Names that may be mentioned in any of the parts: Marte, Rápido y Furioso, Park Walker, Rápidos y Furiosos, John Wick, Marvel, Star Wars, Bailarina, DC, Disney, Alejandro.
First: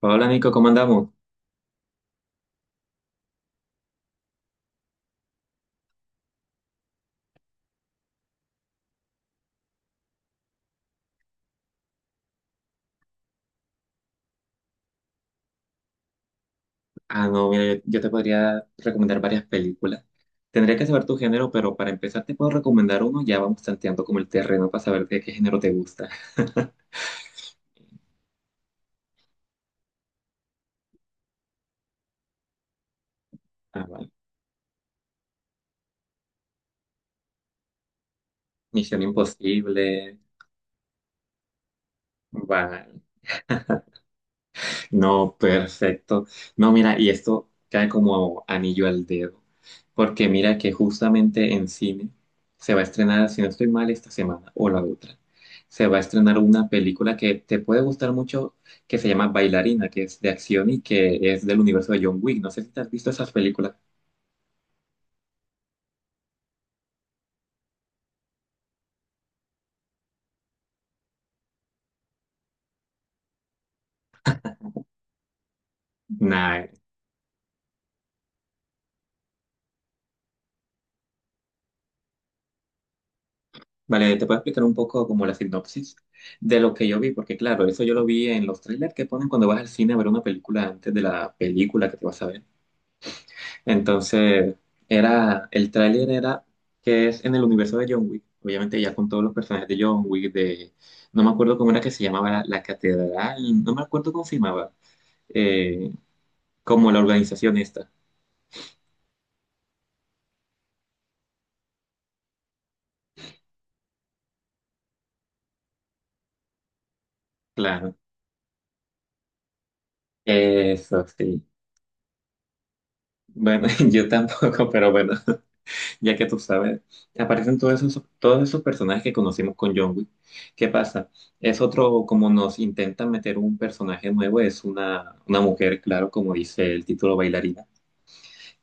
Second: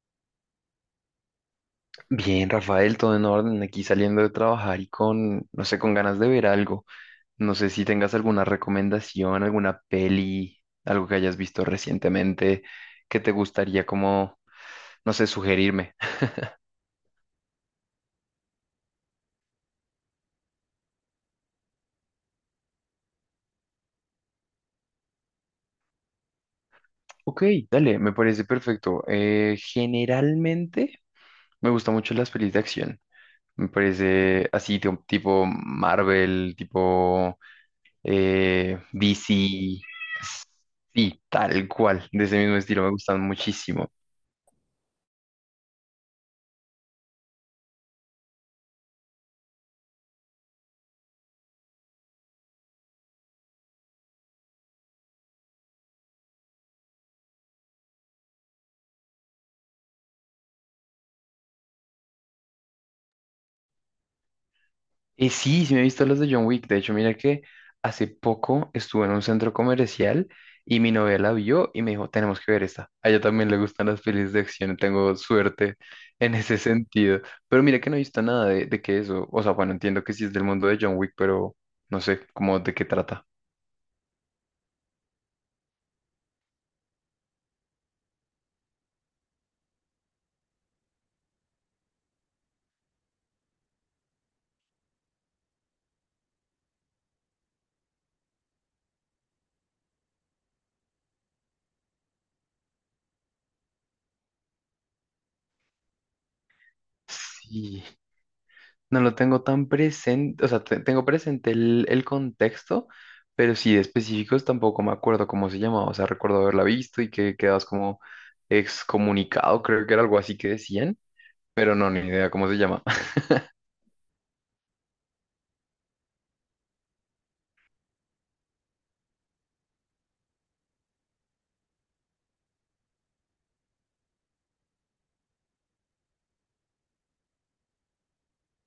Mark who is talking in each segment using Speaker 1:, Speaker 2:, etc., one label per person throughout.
Speaker 1: Hola Nico, ¿cómo andamos?
Speaker 2: Bien, Rafael, todo en orden, aquí saliendo de trabajar y con, no sé, con ganas de ver algo. No sé si tengas alguna recomendación, alguna peli, algo que hayas visto recientemente que te gustaría como, no sé, sugerirme.
Speaker 1: Ah, no, mira, yo te podría recomendar varias películas. Tendría que saber tu género, pero para empezar te puedo recomendar uno. Ya vamos tanteando como el terreno para saber de qué género te gusta.
Speaker 2: Ok, dale, me parece perfecto. Generalmente me gustan mucho las pelis de acción. Me
Speaker 1: Ah, vale.
Speaker 2: parece así, tipo Marvel, tipo
Speaker 1: Misión
Speaker 2: DC.
Speaker 1: Imposible,
Speaker 2: Sí, tal cual, de ese mismo estilo
Speaker 1: va.
Speaker 2: me gustan muchísimo.
Speaker 1: No, perfecto. No, mira, y esto cae como anillo al dedo, porque mira que justamente en cine se va a estrenar, si no estoy mal, esta semana o la otra, se va a estrenar una película que te puede gustar mucho, que se llama Bailarina, que es de acción y que es del universo de John Wick. No sé si te has visto esas películas.
Speaker 2: Y sí, sí me he visto los de John Wick. De hecho, mira que hace poco estuve en un centro comercial y mi novia la vio y me dijo, tenemos que ver esta. A ella también le gustan las pelis de acción, tengo suerte en ese
Speaker 1: Nah.
Speaker 2: sentido. Pero mira que no he visto nada de que eso. O sea, bueno, entiendo que sí es del mundo de John Wick, pero no sé cómo de qué trata.
Speaker 1: Vale, te puedo explicar un poco como la sinopsis de lo que yo vi, porque claro, eso yo lo vi en los trailers que ponen cuando vas al cine a ver una película antes de la película que te vas a ver. Entonces, era, el tráiler era que es en el universo de John Wick, obviamente ya con todos los personajes de John Wick, de, no me acuerdo cómo era que se llamaba la catedral, no me acuerdo cómo se llamaba, eh, como la organización
Speaker 2: Sí.
Speaker 1: esta,
Speaker 2: No lo tengo tan presente, o sea, tengo presente el contexto, pero sí de específicos tampoco me acuerdo cómo se llamaba, o sea, recuerdo haberla visto y que quedabas
Speaker 1: claro.
Speaker 2: como excomunicado, creo que era algo así que decían,
Speaker 1: Eso sí.
Speaker 2: pero no, ni idea cómo se llama.
Speaker 1: Bueno, yo tampoco, pero bueno, ya que tú sabes, aparecen todos esos personajes que conocimos con John Wick. ¿Qué pasa? Es otro, como nos intentan meter un personaje nuevo, es una mujer, claro, como dice el título bailarina,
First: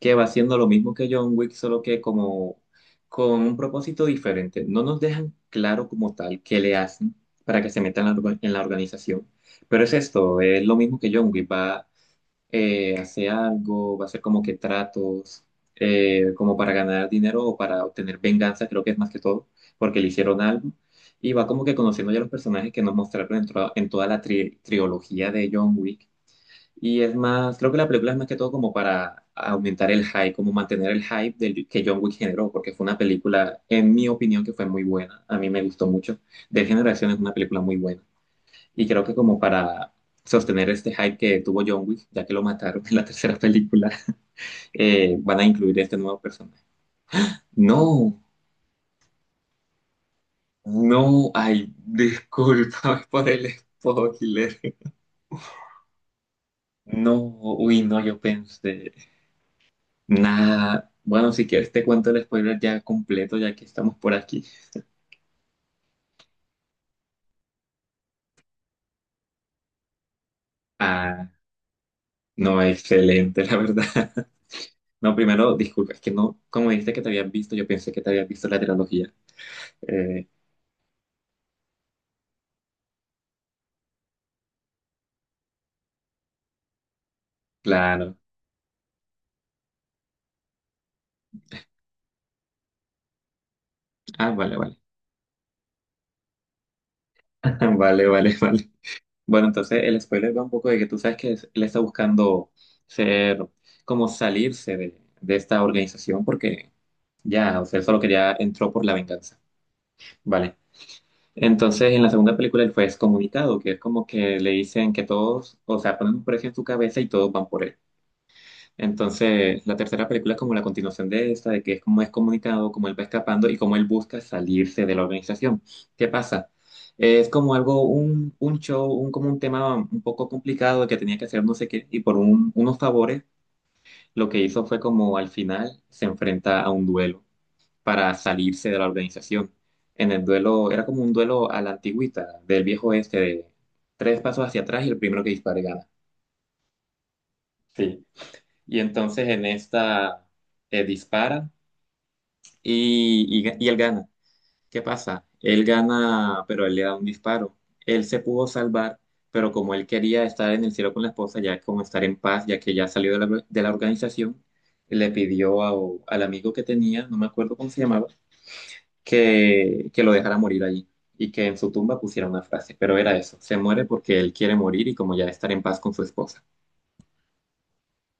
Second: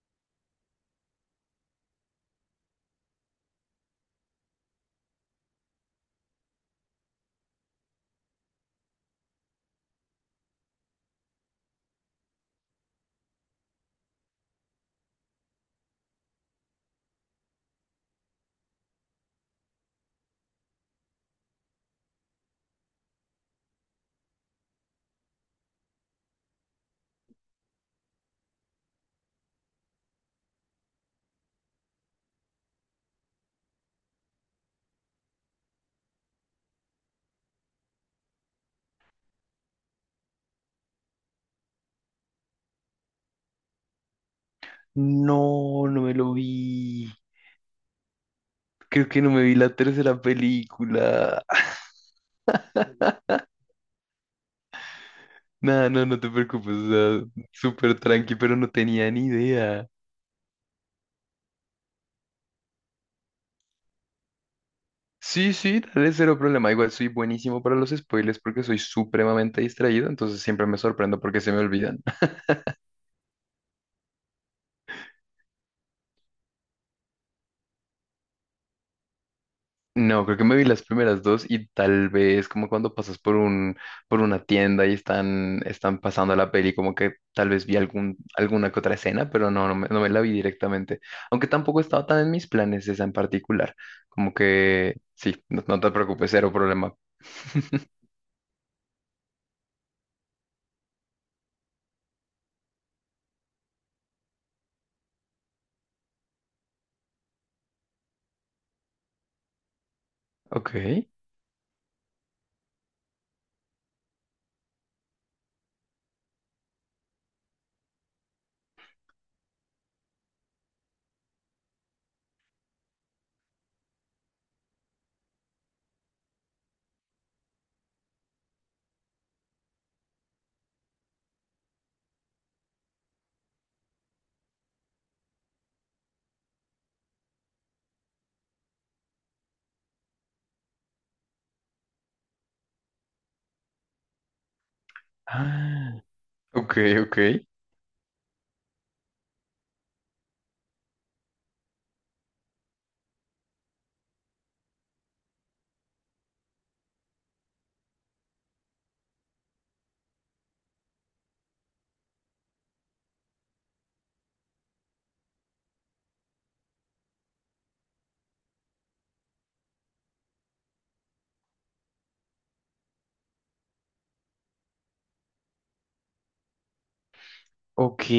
Speaker 1: que va haciendo lo mismo que John Wick, solo que como con un propósito diferente. No nos dejan claro como tal qué le hacen para que se metan en en la organización, pero es esto, es lo mismo que John Wick, va, a hacer algo, va a hacer como que tratos, como para ganar dinero o para obtener venganza, creo que es más que todo, porque le hicieron algo. Y va como que conociendo ya los personajes que nos mostraron en toda la trilogía de John Wick. Y es más, creo que la película es más que todo como para aumentar el hype, como mantener el hype del, que John Wick generó, porque fue una película, en mi opinión, que fue muy buena. A mí me gustó mucho. De Generación es una película muy buena. Y creo que como para sostener este hype que tuvo John Wick, ya que lo mataron en la tercera película,
Speaker 2: No,
Speaker 1: van a incluir este
Speaker 2: no me
Speaker 1: nuevo
Speaker 2: lo vi.
Speaker 1: personaje. No,
Speaker 2: Creo que no me vi la tercera
Speaker 1: no,
Speaker 2: película.
Speaker 1: ay, discúlpame por el spoiler.
Speaker 2: Nada, no, no te preocupes, o
Speaker 1: No,
Speaker 2: sea,
Speaker 1: uy,
Speaker 2: súper
Speaker 1: no, yo
Speaker 2: tranqui, pero no
Speaker 1: pensé.
Speaker 2: tenía ni idea.
Speaker 1: Nada, bueno, si quieres te cuento el spoiler ya completo, ya que estamos por aquí.
Speaker 2: Sí, sí, dale cero problema. Igual soy buenísimo para los spoilers porque soy supremamente distraído, entonces siempre me sorprendo
Speaker 1: Ah,
Speaker 2: porque se me olvidan.
Speaker 1: no, excelente, la verdad. No, primero, disculpa, es que no, como dijiste que te habías visto, yo pensé que te habías visto la trilogía.
Speaker 2: No,
Speaker 1: Eh,
Speaker 2: creo que me vi las primeras dos y tal vez como cuando pasas por por una tienda y están pasando la peli, como que tal vez vi
Speaker 1: claro.
Speaker 2: alguna que otra escena, pero no, no me, no me la vi directamente. Aunque tampoco estaba tan en mis planes esa en particular.
Speaker 1: Ah,
Speaker 2: Como
Speaker 1: vale, vale.
Speaker 2: que sí, no, no te preocupes, cero problema.
Speaker 1: Vale, vale, vale. Bueno, entonces el spoiler va un poco de que tú sabes que él está buscando ser, como salirse de esta organización porque ya, o sea, él solo quería, entró por la venganza. Vale.
Speaker 2: Ok.
Speaker 1: Entonces, en la segunda película él fue excomunicado, que es como que le dicen que todos, o sea, ponen un precio en su cabeza y todos van por él. Entonces, la tercera película es como la continuación de esta, de que es como excomunicado, como él va escapando y como él busca salirse de la organización. ¿Qué pasa? Es como algo, un show, un, como un tema un poco complicado que tenía que hacer no sé qué, y por unos favores, lo que hizo fue como al final se enfrenta a un duelo para salirse de la organización. En el duelo, era como un duelo a la antigüita, del viejo oeste, de tres pasos hacia atrás y el primero que dispare gana.
Speaker 2: Ah, ok, ok.
Speaker 1: Sí. Y entonces en esta dispara y él gana. ¿Qué pasa? Él gana, pero él le da un disparo. Él se pudo salvar, pero como él quería estar en el cielo con la esposa, ya como estar en paz, ya que ya salió de de la organización, le pidió a- al amigo que tenía, no me acuerdo cómo se llamaba, que lo dejara morir allí y que en su tumba pusiera una frase, pero era eso, se muere porque él quiere morir y como ya estar en paz con su esposa.
Speaker 2: Ok,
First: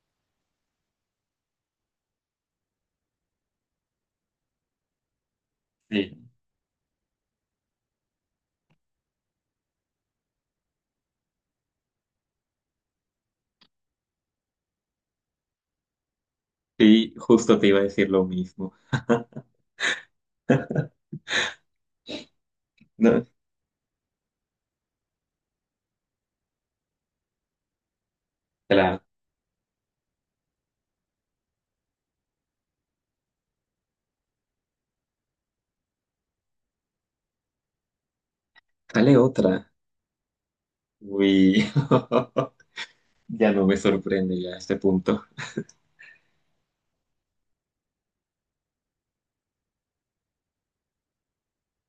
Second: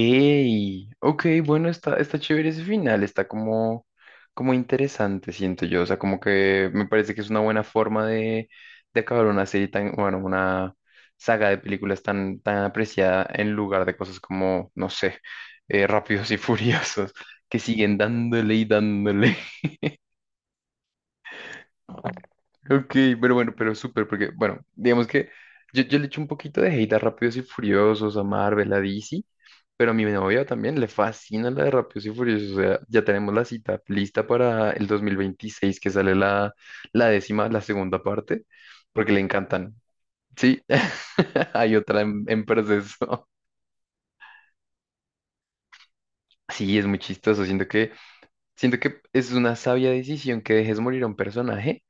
Speaker 2: ok, bueno, está, está chévere ese final, está como, como interesante, siento yo, o sea, como
Speaker 1: Sí,
Speaker 2: que me parece que es una buena forma de acabar una serie tan, bueno, una saga de películas tan, tan apreciada en lugar de cosas como, no sé, Rápidos y Furiosos,
Speaker 1: sí,
Speaker 2: que
Speaker 1: justo te iba a
Speaker 2: siguen
Speaker 1: decir lo
Speaker 2: dándole y
Speaker 1: mismo.
Speaker 2: dándole. Ok,
Speaker 1: No,
Speaker 2: pero bueno, pero súper, porque, bueno, digamos que yo le echo un poquito de hate a Rápidos y Furiosos, a Marvel, a
Speaker 1: claro.
Speaker 2: DC, pero a mi novia también le fascina la de Rápidos y Furiosos, o sea, ya tenemos la cita lista para el 2026 que sale la décima, la segunda parte, porque
Speaker 1: Sale
Speaker 2: le
Speaker 1: otra.
Speaker 2: encantan, ¿sí?
Speaker 1: Uy,
Speaker 2: Hay otra en proceso.
Speaker 1: ya no me sorprende ya a este punto.
Speaker 2: Sí, es muy chistoso, siento que es una sabia decisión que dejes morir a un personaje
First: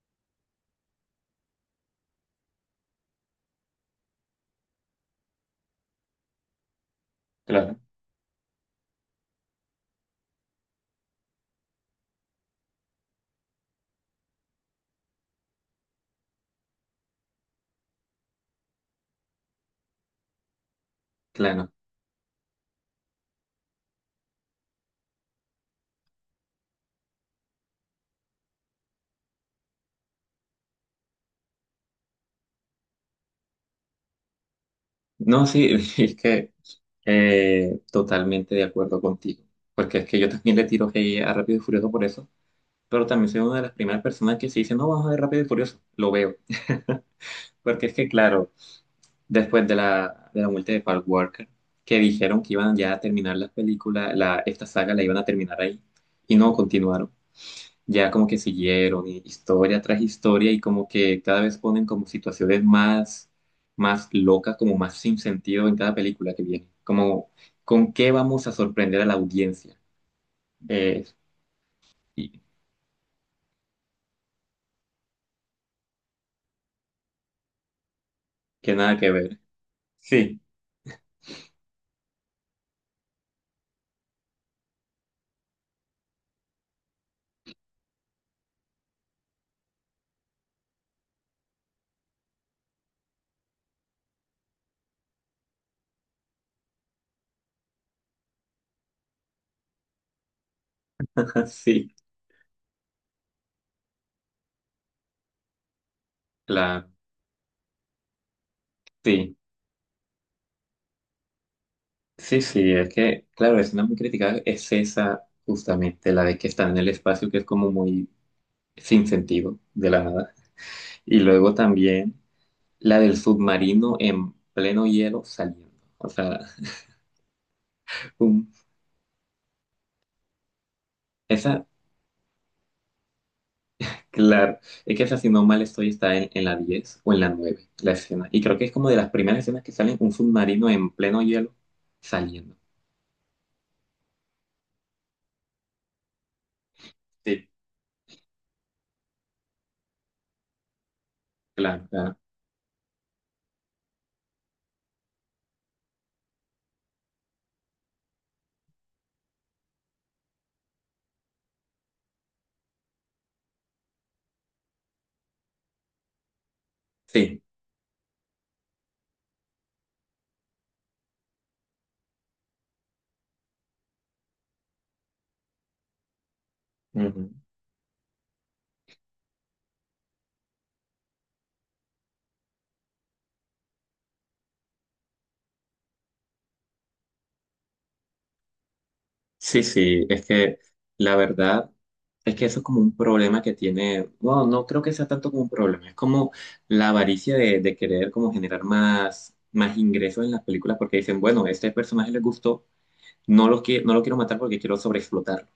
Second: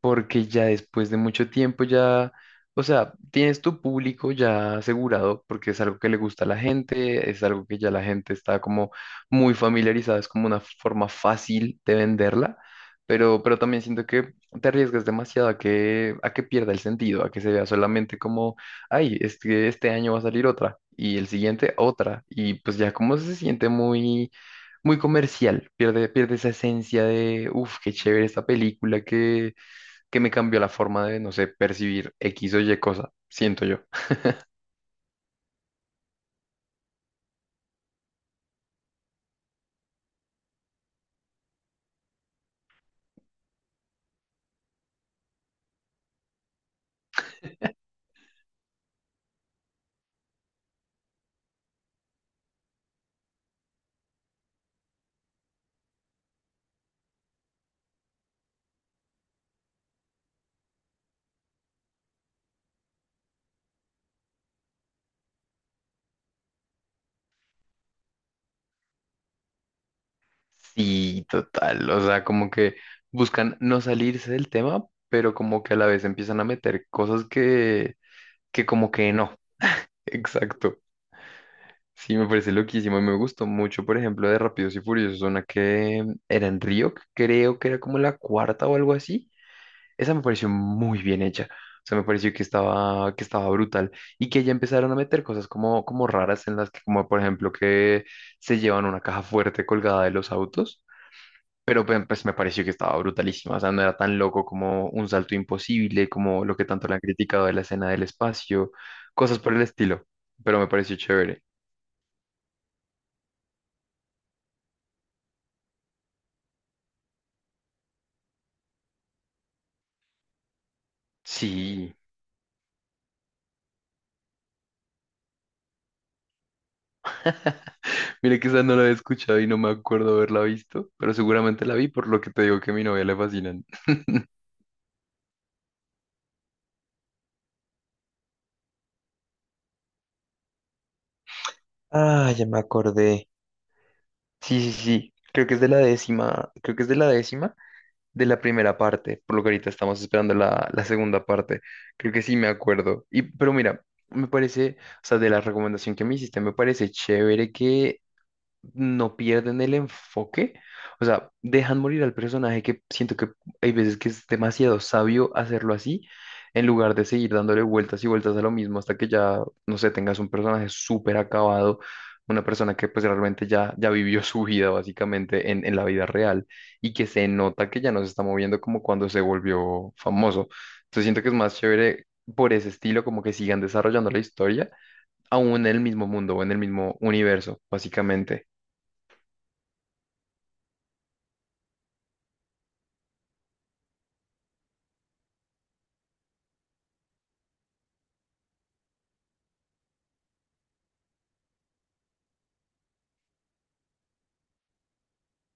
Speaker 2: porque ya después de mucho tiempo ya, o sea, tienes tu público ya asegurado porque es algo que le gusta a la gente, es algo que
Speaker 1: Claro,
Speaker 2: ya la gente está como muy familiarizada, es como una forma fácil de venderla, pero, también siento que te arriesgas demasiado a que pierda el sentido, a que se vea solamente como, ay, este año va a salir otra. Y el
Speaker 1: claro.
Speaker 2: siguiente, otra. Y pues ya como se siente muy, muy comercial, pierde, pierde esa esencia de, uff, qué chévere esta película que me cambió la forma de, no sé, percibir X o Y cosa, siento yo.
Speaker 1: No, sí, es que totalmente de acuerdo contigo, porque es que yo también le tiro hate a Rápido y Furioso por eso, pero también soy una de las primeras personas que se dice, no, vamos a ver Rápido y Furioso, lo veo. Porque es que, claro, después de de la muerte de Park Walker, que dijeron que iban ya a terminar la película, la, esta saga la iban a terminar ahí, y no continuaron. Ya como que siguieron, y historia tras historia, y como que cada vez ponen como situaciones más, más locas, como más sin sentido en cada película que viene. Como, ¿con qué vamos a sorprender a la audiencia? Eh,
Speaker 2: Sí, total, o sea,
Speaker 1: y
Speaker 2: como que buscan no salirse del tema, pero como que a la vez empiezan a meter cosas que
Speaker 1: que
Speaker 2: como
Speaker 1: nada
Speaker 2: que
Speaker 1: que
Speaker 2: no,
Speaker 1: ver. Sí,
Speaker 2: exacto. Sí, me parece loquísimo y me gustó mucho, por ejemplo, de Rápidos y Furiosos, una que era en Río, creo que era como la cuarta o algo así. Esa me pareció muy bien hecha. O sea, me pareció que estaba brutal y que ya empezaron a meter cosas como, como raras en las que, como por ejemplo, que se llevan una caja fuerte colgada de los autos, pero
Speaker 1: sí,
Speaker 2: pues me pareció que estaba brutalísima. O sea, no era tan loco como un salto imposible, como lo que tanto
Speaker 1: claro,
Speaker 2: le han criticado de la escena del espacio,
Speaker 1: sí.
Speaker 2: cosas por el estilo, pero me pareció chévere.
Speaker 1: Sí, sí, es que, claro, es una muy criticada, es esa justamente, la de que están en el espacio, que es como muy sin sentido, de la nada. Y luego
Speaker 2: Sí,
Speaker 1: también la del submarino en pleno hielo saliendo. O sea,
Speaker 2: mira que
Speaker 1: un-
Speaker 2: esa no la he escuchado y no me acuerdo haberla visto, pero seguramente
Speaker 1: esa,
Speaker 2: la vi por lo que te digo que a mi novia le fascinan.
Speaker 1: claro, es que esa, si no mal estoy, está en la 10 o en la 9 la escena. Y creo que es como de las primeras escenas que salen un submarino en pleno hielo
Speaker 2: Ah, ya
Speaker 1: saliendo.
Speaker 2: me acordé. Sí, sí, sí. Creo que es de la décima, creo que es de la
Speaker 1: Sí,
Speaker 2: décima de la primera parte, por lo que ahorita estamos esperando la segunda parte.
Speaker 1: claro,
Speaker 2: Creo
Speaker 1: claro.
Speaker 2: que sí me acuerdo. Y, pero mira, me parece, o sea, de la recomendación que me hiciste, me parece chévere que no pierden el enfoque, o sea, dejan morir al personaje que siento que hay veces que es demasiado sabio hacerlo así, en lugar de seguir
Speaker 1: Sí.
Speaker 2: dándole vueltas y vueltas a lo mismo hasta que ya, no sé, tengas un personaje súper acabado, una persona que pues realmente ya, ya vivió su vida básicamente en la vida real y que se nota que ya no se está moviendo como cuando se volvió famoso. Entonces siento que es más chévere por ese estilo, como que sigan desarrollando la historia, aún en el mismo mundo o en el mismo universo, básicamente.
Speaker 1: Sí, sí, es que la verdad es que eso es como un problema que tiene, bueno, no creo que sea tanto como un problema, es como la avaricia de querer como generar más, más ingresos en las películas porque dicen, bueno, este personaje le gustó, no lo, no lo quiero matar porque quiero sobreexplotarlo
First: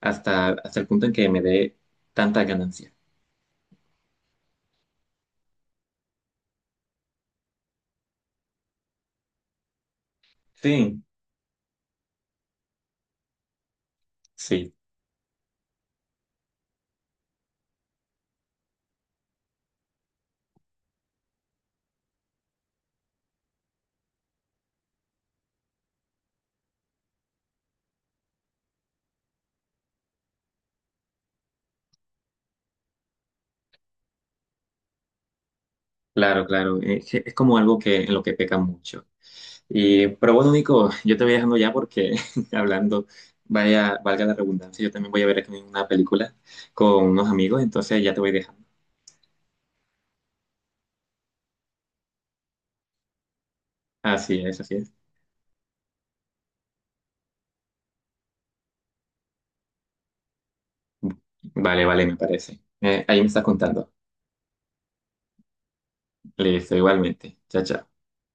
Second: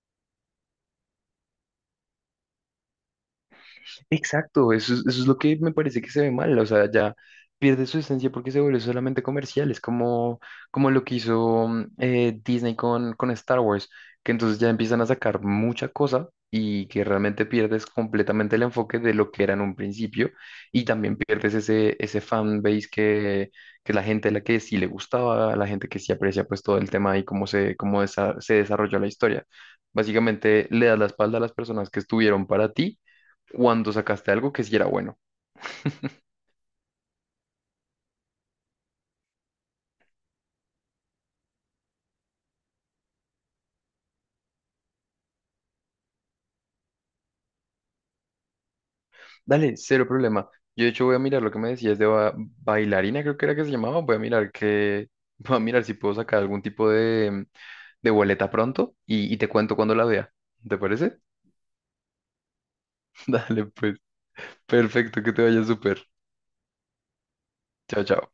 Speaker 1: hasta, hasta el punto en que me dé tanta ganancia.
Speaker 2: Exacto, eso, eso es lo que me parece que se ve mal, o sea, ya pierde su esencia porque se vuelve solamente comercial, es como, como lo
Speaker 1: Sí,
Speaker 2: que hizo Disney con Star Wars, que entonces ya
Speaker 1: sí,
Speaker 2: empiezan a sacar mucha cosa y que realmente pierdes completamente el enfoque de lo que era en un principio y también pierdes ese fan base que la gente a la que sí le gustaba, la gente que sí aprecia pues todo el tema y cómo se, cómo se desarrolló la historia. Básicamente le das la espalda a las personas que estuvieron para ti cuando sacaste algo que sí era bueno.
Speaker 1: claro, claro, es, que es como algo que, en lo que peca mucho. Y, pero bueno, Nico, yo te voy dejando ya porque hablando, vaya, valga la redundancia, yo también voy a ver aquí una película con unos amigos, entonces ya te voy dejando.
Speaker 2: Dale, cero problema. Yo de hecho voy a mirar lo que me decías de bailarina, creo que era que se llamaba. Voy a
Speaker 1: Así
Speaker 2: mirar
Speaker 1: es, así es.
Speaker 2: que, voy a mirar si puedo sacar algún tipo de boleta pronto y te cuento cuando la vea. ¿Te parece?
Speaker 1: Vale, vale, me parece. Ahí me estás
Speaker 2: Dale,
Speaker 1: contando.
Speaker 2: pues, perfecto, que te vaya súper.
Speaker 1: Listo, igualmente. Chao, chao.
Speaker 2: Chao, chao.